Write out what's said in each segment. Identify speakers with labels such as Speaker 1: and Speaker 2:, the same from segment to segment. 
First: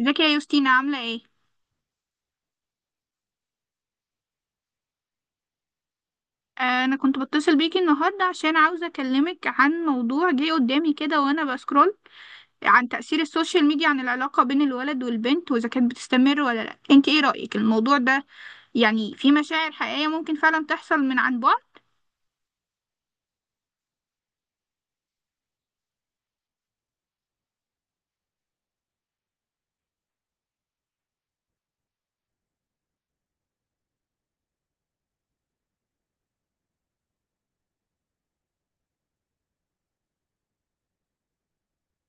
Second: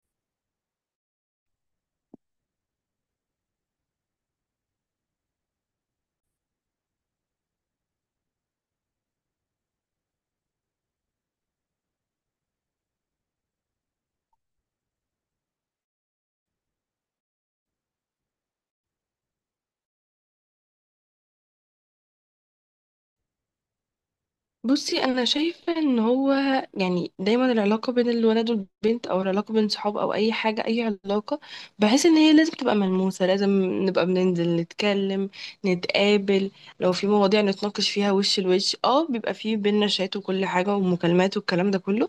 Speaker 1: ازيك يا يوستينا، عاملة ايه؟ انا كنت بتصل بيكي النهاردة عشان عاوزة اكلمك عن موضوع جه قدامي كده وانا بسكرول عن تأثير السوشيال ميديا، عن العلاقة بين الولد والبنت، واذا كانت بتستمر ولا لا. انت ايه رأيك الموضوع ده؟ يعني في مشاعر حقيقية ممكن فعلا تحصل من عن بعد؟
Speaker 2: بصي، انا شايفه ان هو يعني دايما العلاقه بين الولد والبنت، او العلاقه بين صحاب، او اي حاجه، اي علاقه، بحس ان هي لازم تبقى ملموسه. لازم نبقى بننزل نتكلم، نتقابل. لو في مواضيع نتناقش فيها وش لوش، اه بيبقى في بينا شات وكل حاجه ومكالمات والكلام ده كله.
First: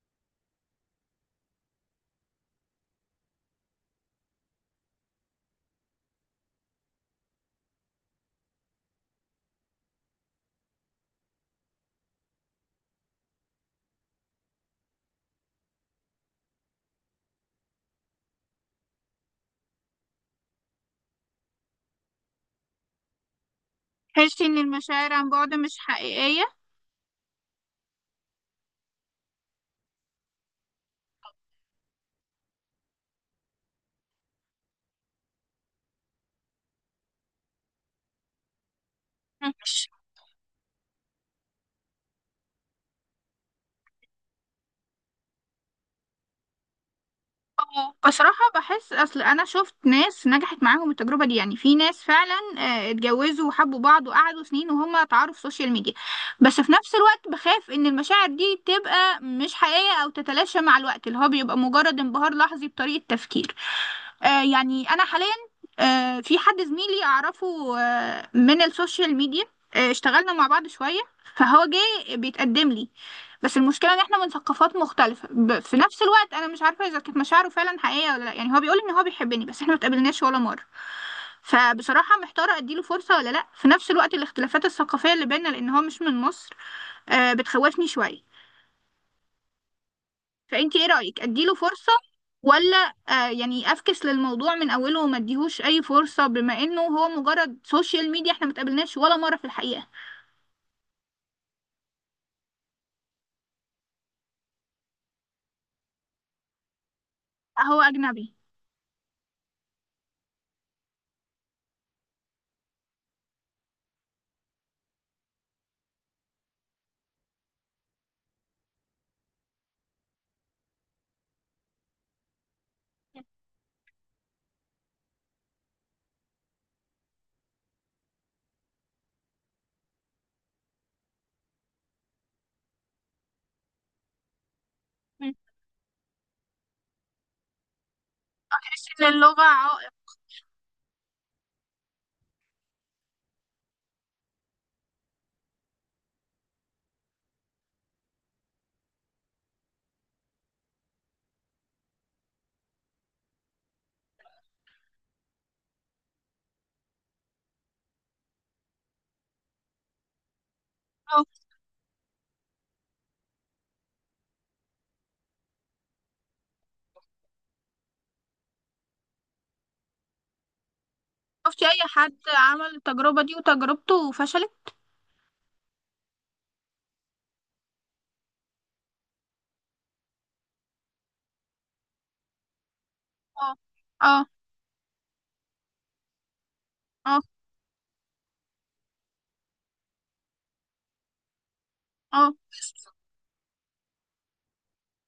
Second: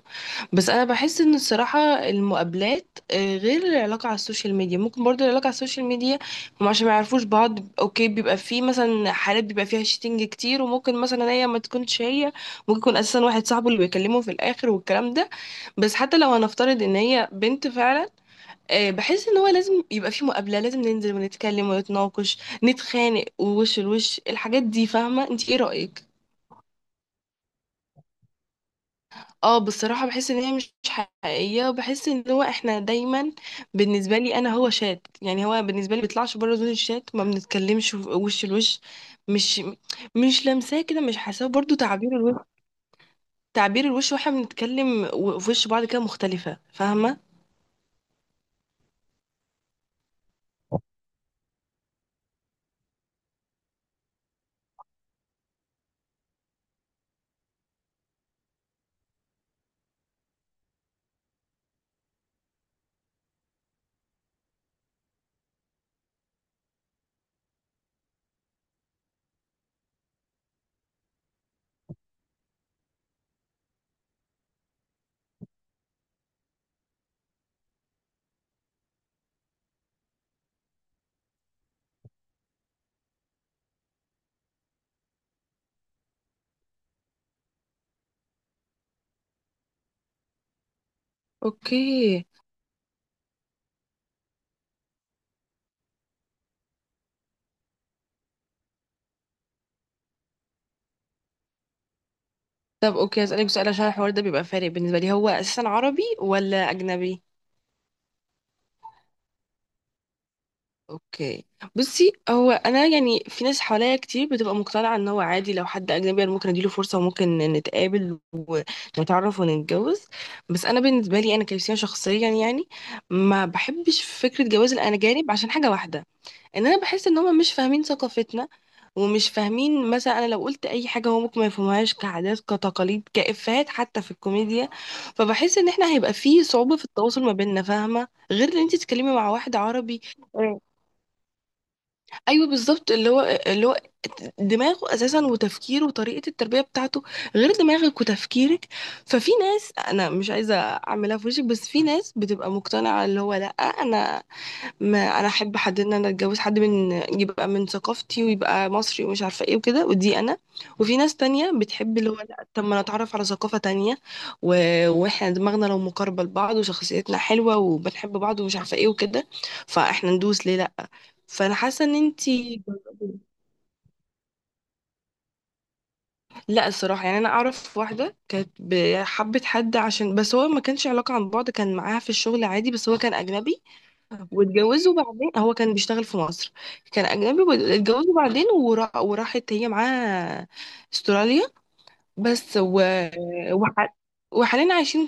Speaker 2: بس انا بحس ان الصراحه، المقابلات، غير العلاقه على السوشيال ميديا. ممكن برضو العلاقه على السوشيال ميديا هم عشان ما يعرفوش بعض، اوكي، بيبقى في مثلا حالات بيبقى فيها شيتنج كتير، وممكن مثلا هي ما تكونش هي، ممكن يكون اساسا واحد صاحبه اللي بيكلمه في الاخر والكلام ده. بس حتى لو هنفترض ان هي بنت فعلا، بحس ان هو لازم يبقى في مقابله، لازم ننزل ونتكلم ونتناقش، نتخانق ووش لوش
Speaker 1: تحسي ان
Speaker 2: الحاجات دي.
Speaker 1: المشاعر عن
Speaker 2: فاهمه، انت
Speaker 1: بعد
Speaker 2: ايه
Speaker 1: مش
Speaker 2: رايك؟
Speaker 1: حقيقية؟
Speaker 2: اه بصراحه بحس ان هي مش حقيقيه، وبحس ان هو احنا دايما بالنسبه لي انا، هو شات. يعني هو بالنسبه لي بيطلعش بره زون الشات، ما بنتكلمش وش لوش،
Speaker 1: مم.
Speaker 2: مش مش لمساه كده، مش حاساه، برضو تعبير الوش واحنا بنتكلم في وش بعض كده مختلفة. فاهمة؟
Speaker 1: بصراحة بحس، أصل أنا شفت ناس نجحت معاهم التجربة دي. يعني في ناس فعلا اتجوزوا وحبوا بعض وقعدوا سنين وهم اتعاروا في سوشيال ميديا. بس في نفس الوقت بخاف إن المشاعر دي تبقى مش حقيقية أو تتلاشى مع الوقت، اللي هو بيبقى مجرد انبهار لحظي بطريقة تفكير. يعني أنا حاليا، في حد زميلي أعرفه من السوشيال ميديا. اشتغلنا مع بعض شوية، فهو جه بيتقدم لي. بس المشكلة ان احنا من ثقافات مختلفة. في نفس الوقت انا مش عارفة اذا كانت مشاعره فعلا حقيقية ولا لا. يعني هو بيقول ان هو بيحبني بس احنا ما اتقابلناش ولا مرة. فبصراحة محتارة اديله فرصة ولا لا. في نفس الوقت الاختلافات الثقافية اللي بيننا، لان هو مش من مصر، بتخوفني شوية. فانتي ايه رأيك، اديله فرصة،
Speaker 2: اوكي.
Speaker 1: ولا يعني افكس للموضوع من اوله وما اديهوش اي فرصة، بما انه هو مجرد سوشيال ميديا، احنا ما اتقابلناش ولا مرة في الحقيقة؟
Speaker 2: طب اوكي، هسألك سؤال عشان الحوار ده بيبقى فارق بالنسبة لي. هو اساسا عربي ولا اجنبي؟
Speaker 1: هو اجنبي.
Speaker 2: اوكي. بصي، هو انا يعني في ناس حواليا كتير بتبقى مقتنعة ان هو عادي لو حد اجنبي، انا ممكن اديله فرصة وممكن نتقابل ونتعرف ونتجوز. بس انا بالنسبة لي انا كريستيان شخصيا، يعني ما بحبش فكرة جواز الاجانب عشان حاجة واحدة. ان انا بحس ان هم مش فاهمين ثقافتنا، ومش فاهمين مثلا انا لو قلت اي حاجه هو ممكن ما يفهمهاش، كعادات، كتقاليد، كافيهات، حتى في الكوميديا. فبحس ان احنا هيبقى فيه صعوبه في التواصل ما بيننا، فاهمه، غير ان انت
Speaker 1: تحس ان
Speaker 2: تتكلمي مع
Speaker 1: اللغة
Speaker 2: واحد
Speaker 1: عائق؟
Speaker 2: عربي. مم. ايوه بالظبط. اللي هو دماغه اساسا وتفكيره وطريقه التربيه بتاعته غير دماغك وتفكيرك. ففي ناس انا مش عايزه اعملها في وشك، بس في ناس بتبقى مقتنعه اللي هو لا، انا ما انا احب حد ان انا اتجوز حد من، يبقى من ثقافتي ويبقى مصري ومش عارفه ايه وكده، ودي انا. وفي ناس تانية بتحب اللي هو لا، طب ما نتعرف على ثقافه تانية و... واحنا دماغنا لو مقاربه لبعض وشخصيتنا حلوه وبنحب بعض ومش عارفه ايه وكده، فاحنا ندوس ليه؟ لا. فانا
Speaker 1: شفتي اي
Speaker 2: حاسه ان
Speaker 1: حد
Speaker 2: انتي،
Speaker 1: عمل التجربة دي وتجربته وفشلت؟
Speaker 2: لا الصراحه يعني انا اعرف واحده كانت حبت حد عشان، بس هو ما كانش علاقه عن بعد، كان معاها في الشغل عادي، بس هو كان
Speaker 1: اه.
Speaker 2: اجنبي.
Speaker 1: اه.
Speaker 2: طب واتجوزوا بعدين. هو كان بيشتغل في مصر، كان
Speaker 1: اه.
Speaker 2: أجنبي واتجوزوا بعدين وراحت هي معاه استراليا.
Speaker 1: اه.
Speaker 2: بس وح... وحاليا عايشين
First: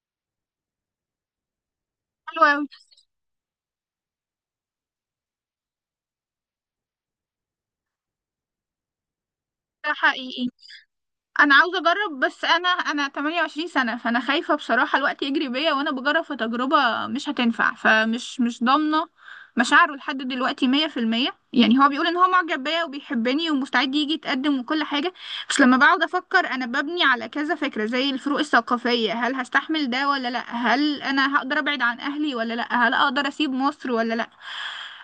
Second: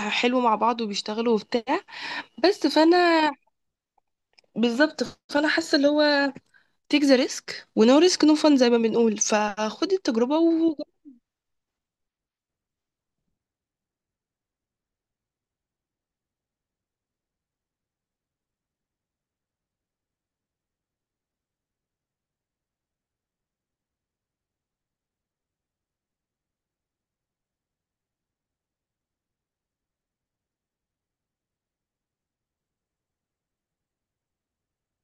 Speaker 2: حلو مع بعض وبيشتغلوا وبتاع.
Speaker 1: حلو اوي.
Speaker 2: بس فأنا، بالظبط، فأنا حاسة اللي هو تيك ذا ريسك ونو ريسك نو فان زي ما بنقول.
Speaker 1: ده
Speaker 2: فخدي التجربة
Speaker 1: حقيقي. انا عاوزة اجرب، بس انا 28 سنة، فانا خايفة بصراحة الوقت يجري بيا وانا بجرب في تجربة مش هتنفع. فمش مش ضامنة مشاعره لحد دلوقتي 100%. يعني هو بيقول ان هو معجب بيا وبيحبني ومستعد يجي يتقدم وكل حاجة. مش لما بقعد افكر، انا ببني على كذا فكرة، زي الفروق الثقافية. هل هستحمل ده ولا لا؟ هل انا هقدر ابعد عن اهلي ولا لا؟ هل اقدر اسيب مصر ولا لا؟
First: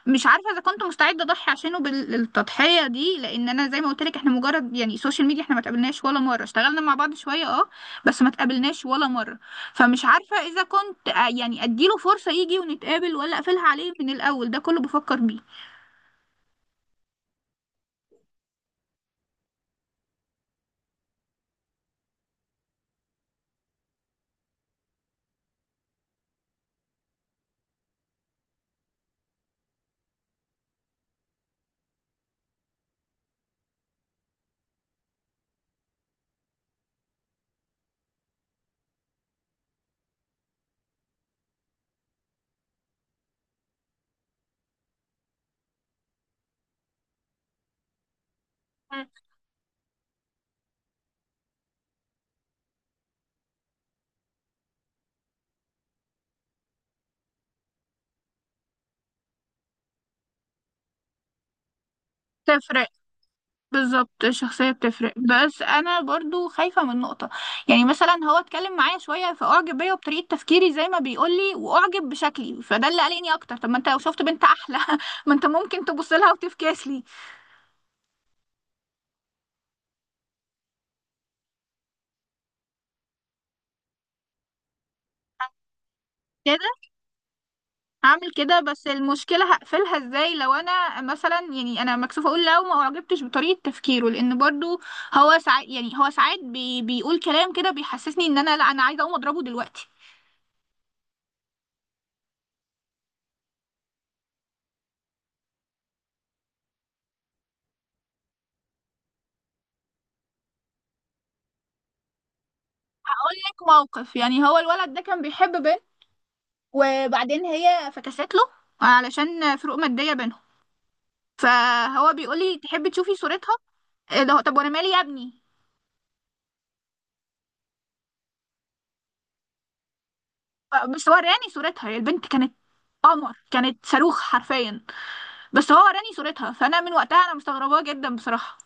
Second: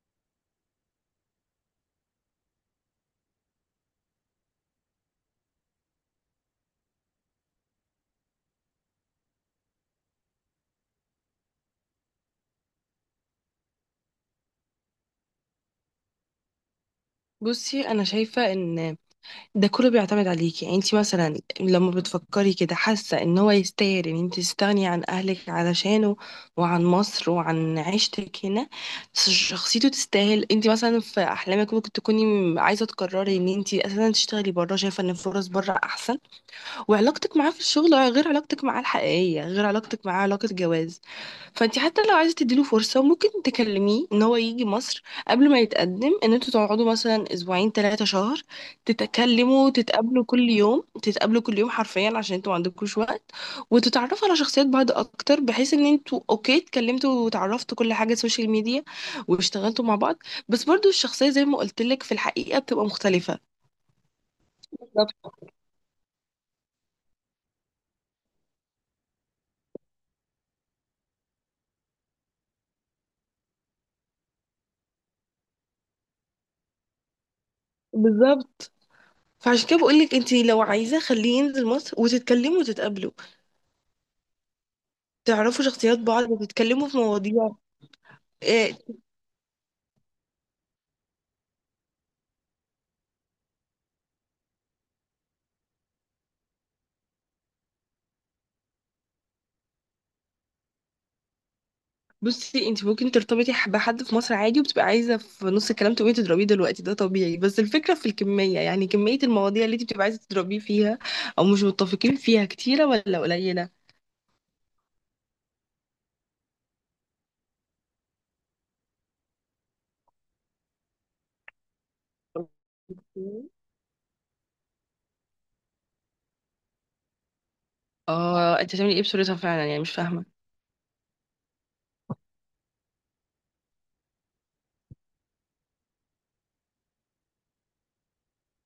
Speaker 1: مش عارفة اذا كنت مستعدة اضحي عشانه بالتضحية دي، لان انا زي ما قلت لك احنا مجرد يعني سوشيال ميديا. احنا ما تقابلناش ولا مرة. اشتغلنا مع بعض شوية، اه، بس ما تقابلناش ولا مرة. فمش عارفة اذا كنت يعني اديله فرصة يجي ونتقابل، ولا اقفلها عليه من الاول. ده كله بفكر بيه.
Speaker 2: بصي أنا شايفة إن ده كله بيعتمد عليكي. يعني انت مثلا لما بتفكري كده، حاسه ان هو يستاهل ان انت تستغني عن اهلك علشانه وعن مصر وعن عيشتك هنا؟ بس شخصيته تستاهل؟ انت مثلا في احلامك ممكن تكوني عايزه تقرري ان انت اساسا تشتغلي بره، شايفه ان الفرص بره احسن. وعلاقتك معاه في الشغل غير علاقتك معاه الحقيقية، غير علاقتك معاه علاقة جواز. فانت حتى لو عايزة تديله فرصة، ممكن تكلميه ان هو يجي مصر قبل ما يتقدم، ان انتوا تقعدوا مثلا اسبوعين 3 شهر،
Speaker 1: مم.
Speaker 2: تتكلموا، تتقابلوا كل يوم، تتقابلوا كل يوم حرفيا عشان انتوا ما عندكوش وقت، وتتعرفوا على شخصيات بعض اكتر، بحيث ان انتوا اوكي اتكلمتوا وتعرفتوا كل حاجة سوشيال ميديا واشتغلتوا مع بعض. بس برضو الشخصية زي ما قلت لك، في الحقيقة بتبقى
Speaker 1: تفرق.
Speaker 2: مختلفة.
Speaker 1: بالظبط الشخصية
Speaker 2: بالظبط
Speaker 1: بتفرق، بس أنا برضو خايفة من نقطة. يعني مثلا هو اتكلم معايا شوية فأعجب بيا وبطريقة تفكيري زي ما بيقولي وأعجب بشكلي. فده اللي قلقني أكتر. طب ما أنت لو شفت بنت أحلى ما أنت ممكن تبص لها وتفكاس لي.
Speaker 2: بالظبط. فعشان كده بقولك، انت لو عايزة خليه ينزل مصر وتتكلموا وتتقابلوا، تعرفوا شخصيات بعض
Speaker 1: كده
Speaker 2: وتتكلموا في مواضيع.
Speaker 1: هعمل كده،
Speaker 2: اه،
Speaker 1: بس المشكلة هقفلها إزاي لو أنا مثلا، يعني أنا مكسوفة أقول لو ما أعجبتش بطريقة تفكيره، لأن برضو هو ساعات، بيقول كلام كده بيحسسني إن أنا لا، أنا عايزة أقوم أضربه دلوقتي.
Speaker 2: بصي انت ممكن ترتبطي بحد في مصر عادي وبتبقى عايزة في نص الكلام تقومي تضربيه دلوقتي، ده طبيعي. بس الفكرة في الكمية، يعني كمية المواضيع اللي انت بتبقى عايزة تضربيه فيها او مش متفقين فيها، كتيرة ولا
Speaker 1: هقول لك
Speaker 2: قليلة.
Speaker 1: موقف. يعني هو الولد ده كان بيحب بنت، وبعدين هي فكست له علشان فروق مادية بينهم. فهو بيقول لي، تحبي تشوفي صورتها؟ إيه ده؟ طب وانا مالي يا ابني؟
Speaker 2: اه، انت هتعملي ايه بصورتها فعلا؟ يعني مش فاهمة.
Speaker 1: بس هو وراني صورتها. هي البنت كانت قمر، كانت صاروخ حرفيا. بس هو وراني صورتها. فانا من وقتها انا مستغرباه جدا بصراحة.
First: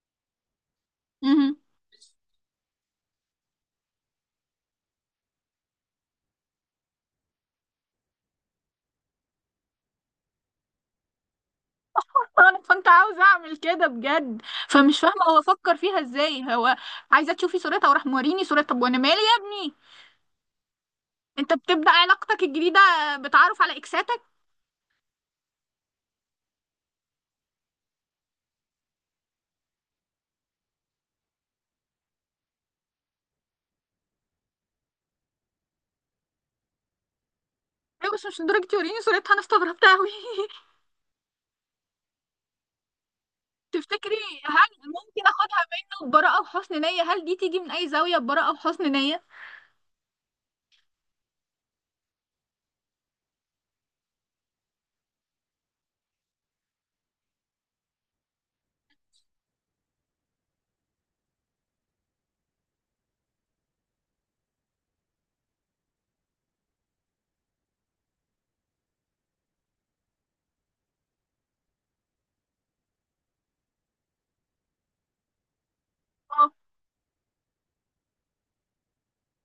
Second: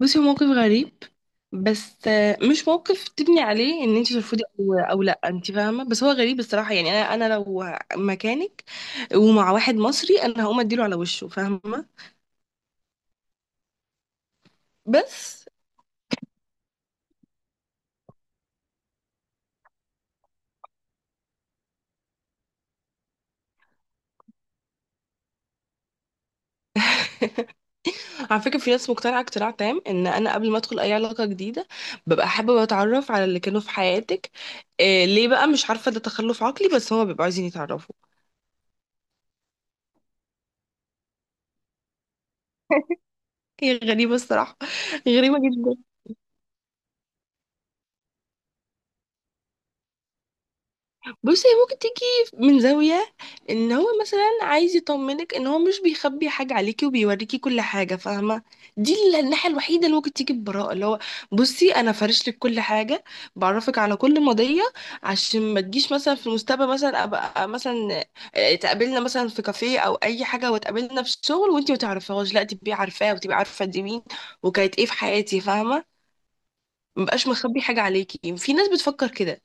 Speaker 2: بصي، هو موقف غريب.
Speaker 1: مهم.
Speaker 2: بس مش موقف تبني عليه ان انت ترفضي، او او لا انت فاهمه، بس هو غريب الصراحه. يعني انا لو مكانك ومع واحد مصري انا هقوم اديله على وشه، فاهمه.
Speaker 1: انا كنت عاوزة اعمل كده بجد. فمش فاهمة هو
Speaker 2: بس
Speaker 1: فكر فيها ازاي. هو عايزة تشوفي صورتها وراح موريني صورتها؟ طب وانا مالي يا ابني؟ انت بتبدأ علاقتك الجديدة بتعرف على اكساتك؟
Speaker 2: على فكره في ناس مقتنعه اقتناع تام، ان انا قبل ما ادخل اي علاقه جديده ببقى حابه اتعرف على اللي كانوا في حياتك. إيه ليه بقى؟ مش عارفه، ده تخلف عقلي، بس هما بيبقوا عايزين يتعرفوا.
Speaker 1: ايوه بس مش لدرجة يوريني صورتها. انا استغربت اوي
Speaker 2: هي
Speaker 1: تفتكري
Speaker 2: غريبه الصراحه،
Speaker 1: هل ممكن
Speaker 2: غريبه
Speaker 1: اخدها
Speaker 2: جدا.
Speaker 1: منه ببراءة وحسن نية؟ هل دي تيجي من اي زاوية ببراءة وحسن نية؟
Speaker 2: بصي هي ممكن تيجي من زاوية ان هو مثلا عايز يطمنك ان هو مش بيخبي حاجة عليكي وبيوريكي كل حاجة، فاهمة. دي الناحية الوحيدة اللي ممكن تيجي ببراءة، اللي هو بصي انا فارش لك كل حاجة، بعرفك على كل مضية عشان ما تجيش مثلا في المستقبل، مثلا ابقى مثلا تقابلنا مثلا في كافيه او اي حاجة وتقابلنا في الشغل وانتي ما تعرفيهاش، لا تبقي عارفاه وتبقي عارفة دي مين وكانت ايه في حياتي، فاهمة. مبقاش مخبي حاجة عليكي. في ناس بتفكر كده،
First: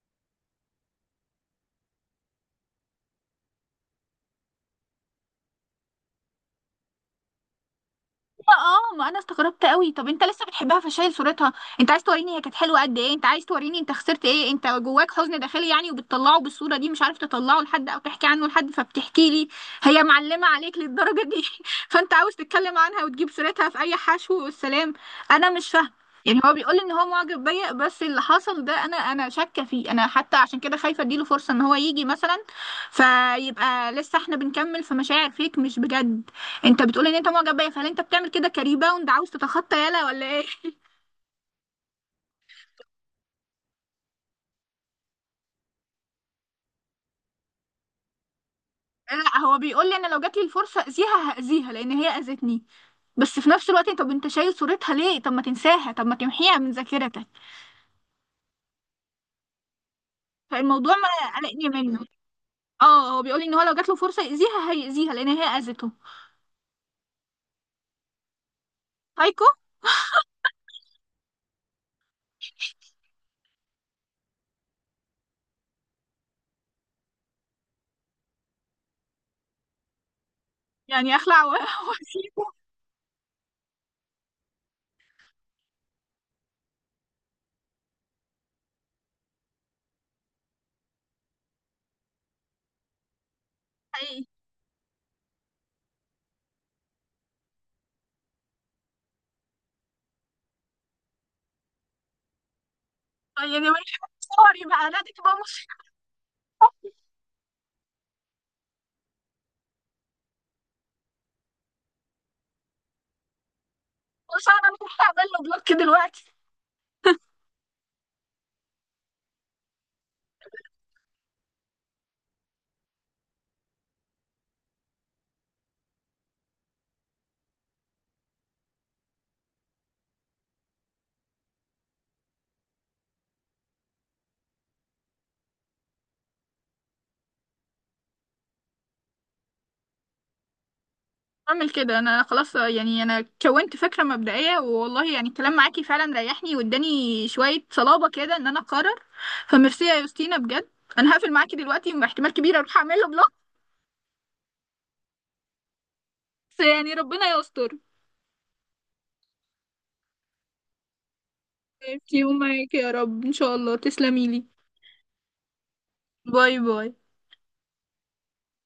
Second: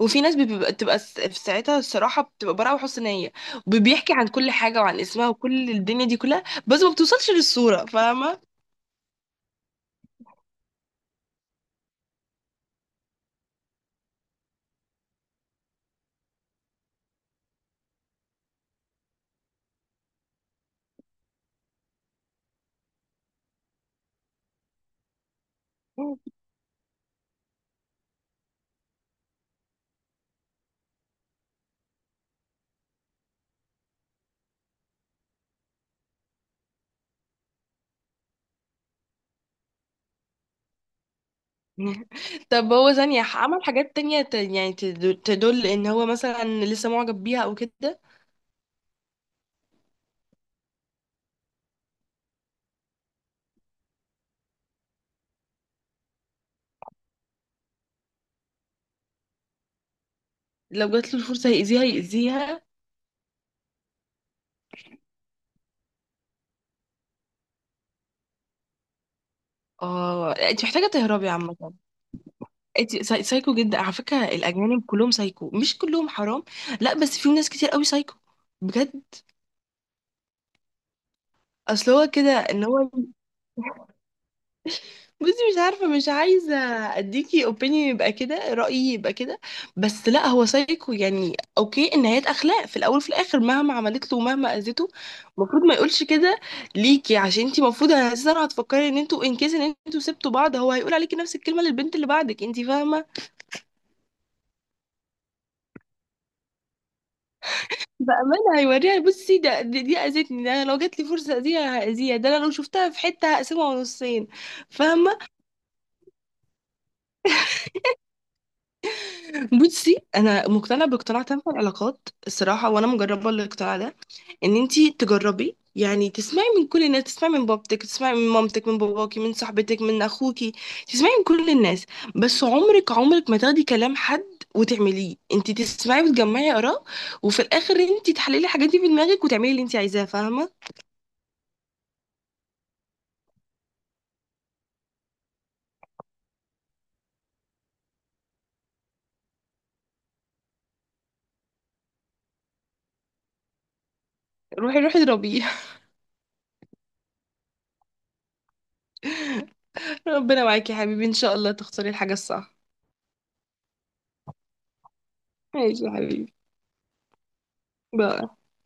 Speaker 2: وفي ناس بتبقى في ساعتها الصراحه بتبقى براءه وحسن نيه وبيحكي عن كل حاجه وعن اسمها وكل الدنيا دي كلها، بس ما بتوصلش للصوره، فاهمه.
Speaker 1: اه، ما انا استغربت قوي. طب انت لسه بتحبها فشايل صورتها؟ انت عايز توريني هي كانت حلوه قد ايه؟ انت عايز توريني انت خسرت ايه؟ انت جواك حزن داخلي يعني، وبتطلعه بالصوره دي؟ مش عارف تطلعه لحد او تحكي عنه لحد فبتحكي لي؟ هي معلمه عليك للدرجه دي؟ فانت عاوز تتكلم عنها وتجيب سيرتها في اي حشو والسلام. انا مش فاهمه. يعني هو بيقول ان هو معجب بيا، بس اللي حصل ده انا شاكه فيه. انا حتى عشان كده خايفه اديله فرصه ان هو يجي مثلا. فيبقى لسه احنا بنكمل في مشاعر فيك مش بجد. انت بتقول ان انت معجب بيا، فهل انت بتعمل كده كريباوند، عاوز تتخطى يالا، ولا ايه؟
Speaker 2: طب هو ثانيه عمل حاجات تانية يعني تدل ان هو مثلا لسه معجب بيها او كده؟
Speaker 1: لا هو بيقول لي، انا لو جات لي الفرصه اذيها هاذيها لان هي اذتني. بس في نفس الوقت، طب انت شايل صورتها ليه؟ طب ما تنساها؟ طب ما تمحيها من ذاكرتك؟
Speaker 2: لو
Speaker 1: فالموضوع
Speaker 2: جات له
Speaker 1: ما
Speaker 2: الفرصه
Speaker 1: قلقني
Speaker 2: هيأذيها
Speaker 1: منه.
Speaker 2: يأذيها.
Speaker 1: اه، هو بيقول لي ان هو لو جات له فرصه يأذيها هيأذيها لان هي اذته. هايكو.
Speaker 2: اه، انت محتاجه تهربي عامه. انت سايكو جدا. على فكره الاجانب كلهم سايكو، مش كلهم، حرام، لا، بس في ناس كتير قوي سايكو، بجد.
Speaker 1: يعني
Speaker 2: اصل هو كده
Speaker 1: واسيبه.
Speaker 2: ان هو بصي مش عارفة، مش عايزة اديكي اوبينيون يبقى كده رأيي يبقى كده. بس لا، هو سايكو يعني. اوكي، النهايات اخلاق في الاول وفي الاخر، مهما عملت له
Speaker 1: حقيقي.
Speaker 2: ومهما اذيته المفروض ما يقولش كده ليكي، عشان انتي المفروض اساسا هتفكري ان انتوا ان كيس ان انتوا سبتوا بعض، هو هيقول عليكي نفس الكلمة للبنت اللي بعدك، انتي فاهمة.
Speaker 1: طيب يعني سوري بقى، نادي تبقى مصيبه.
Speaker 2: بأمانة هيوريها. بصي، ده دي اذتني، ده انا لو جات لي فرصة اذيها هاذيها، ده انا لو شفتها في حتة هقسمها نصين،
Speaker 1: بس انا مش
Speaker 2: فاهمة.
Speaker 1: هعمل له بلوك دلوقتي.
Speaker 2: بصي انا مقتنعة باقتناع تام في العلاقات الصراحة، وانا مجربة الاقتناع ده، ان انتي تجربي. يعني تسمعي من كل الناس، تسمعي من بابتك، تسمعي من مامتك، من باباكي، من صاحبتك، من اخوكي، تسمعي من كل الناس، بس عمرك عمرك ما تاخدي كلام حد وتعمليه، انتي تسمعي وتجمعي اراء، وفي الاخر انتي تحللي الحاجات دي في دماغك وتعملي اللي انتي عايزاه، فاهمه.
Speaker 1: اعمل كده انا خلاص. يعني انا كونت فكره مبدئيه. والله يعني الكلام معاكي فعلا ريحني واداني شويه صلابه كده ان انا اقرر. فميرسي يا يوستينا بجد. انا هقفل معاكي دلوقتي واحتمال كبير اروح اعمل له بلوك.
Speaker 2: روحي روحي اضربيه.
Speaker 1: بس يعني ربنا يستر.
Speaker 2: ربنا معاكي يا حبيبي، ان شاء الله تختاري الحاجه
Speaker 1: انتي
Speaker 2: الصح.
Speaker 1: ومعاكي يا رب، ان شاء الله تسلمي لي.
Speaker 2: ماشي يا حبيبي.
Speaker 1: باي باي.
Speaker 2: باي.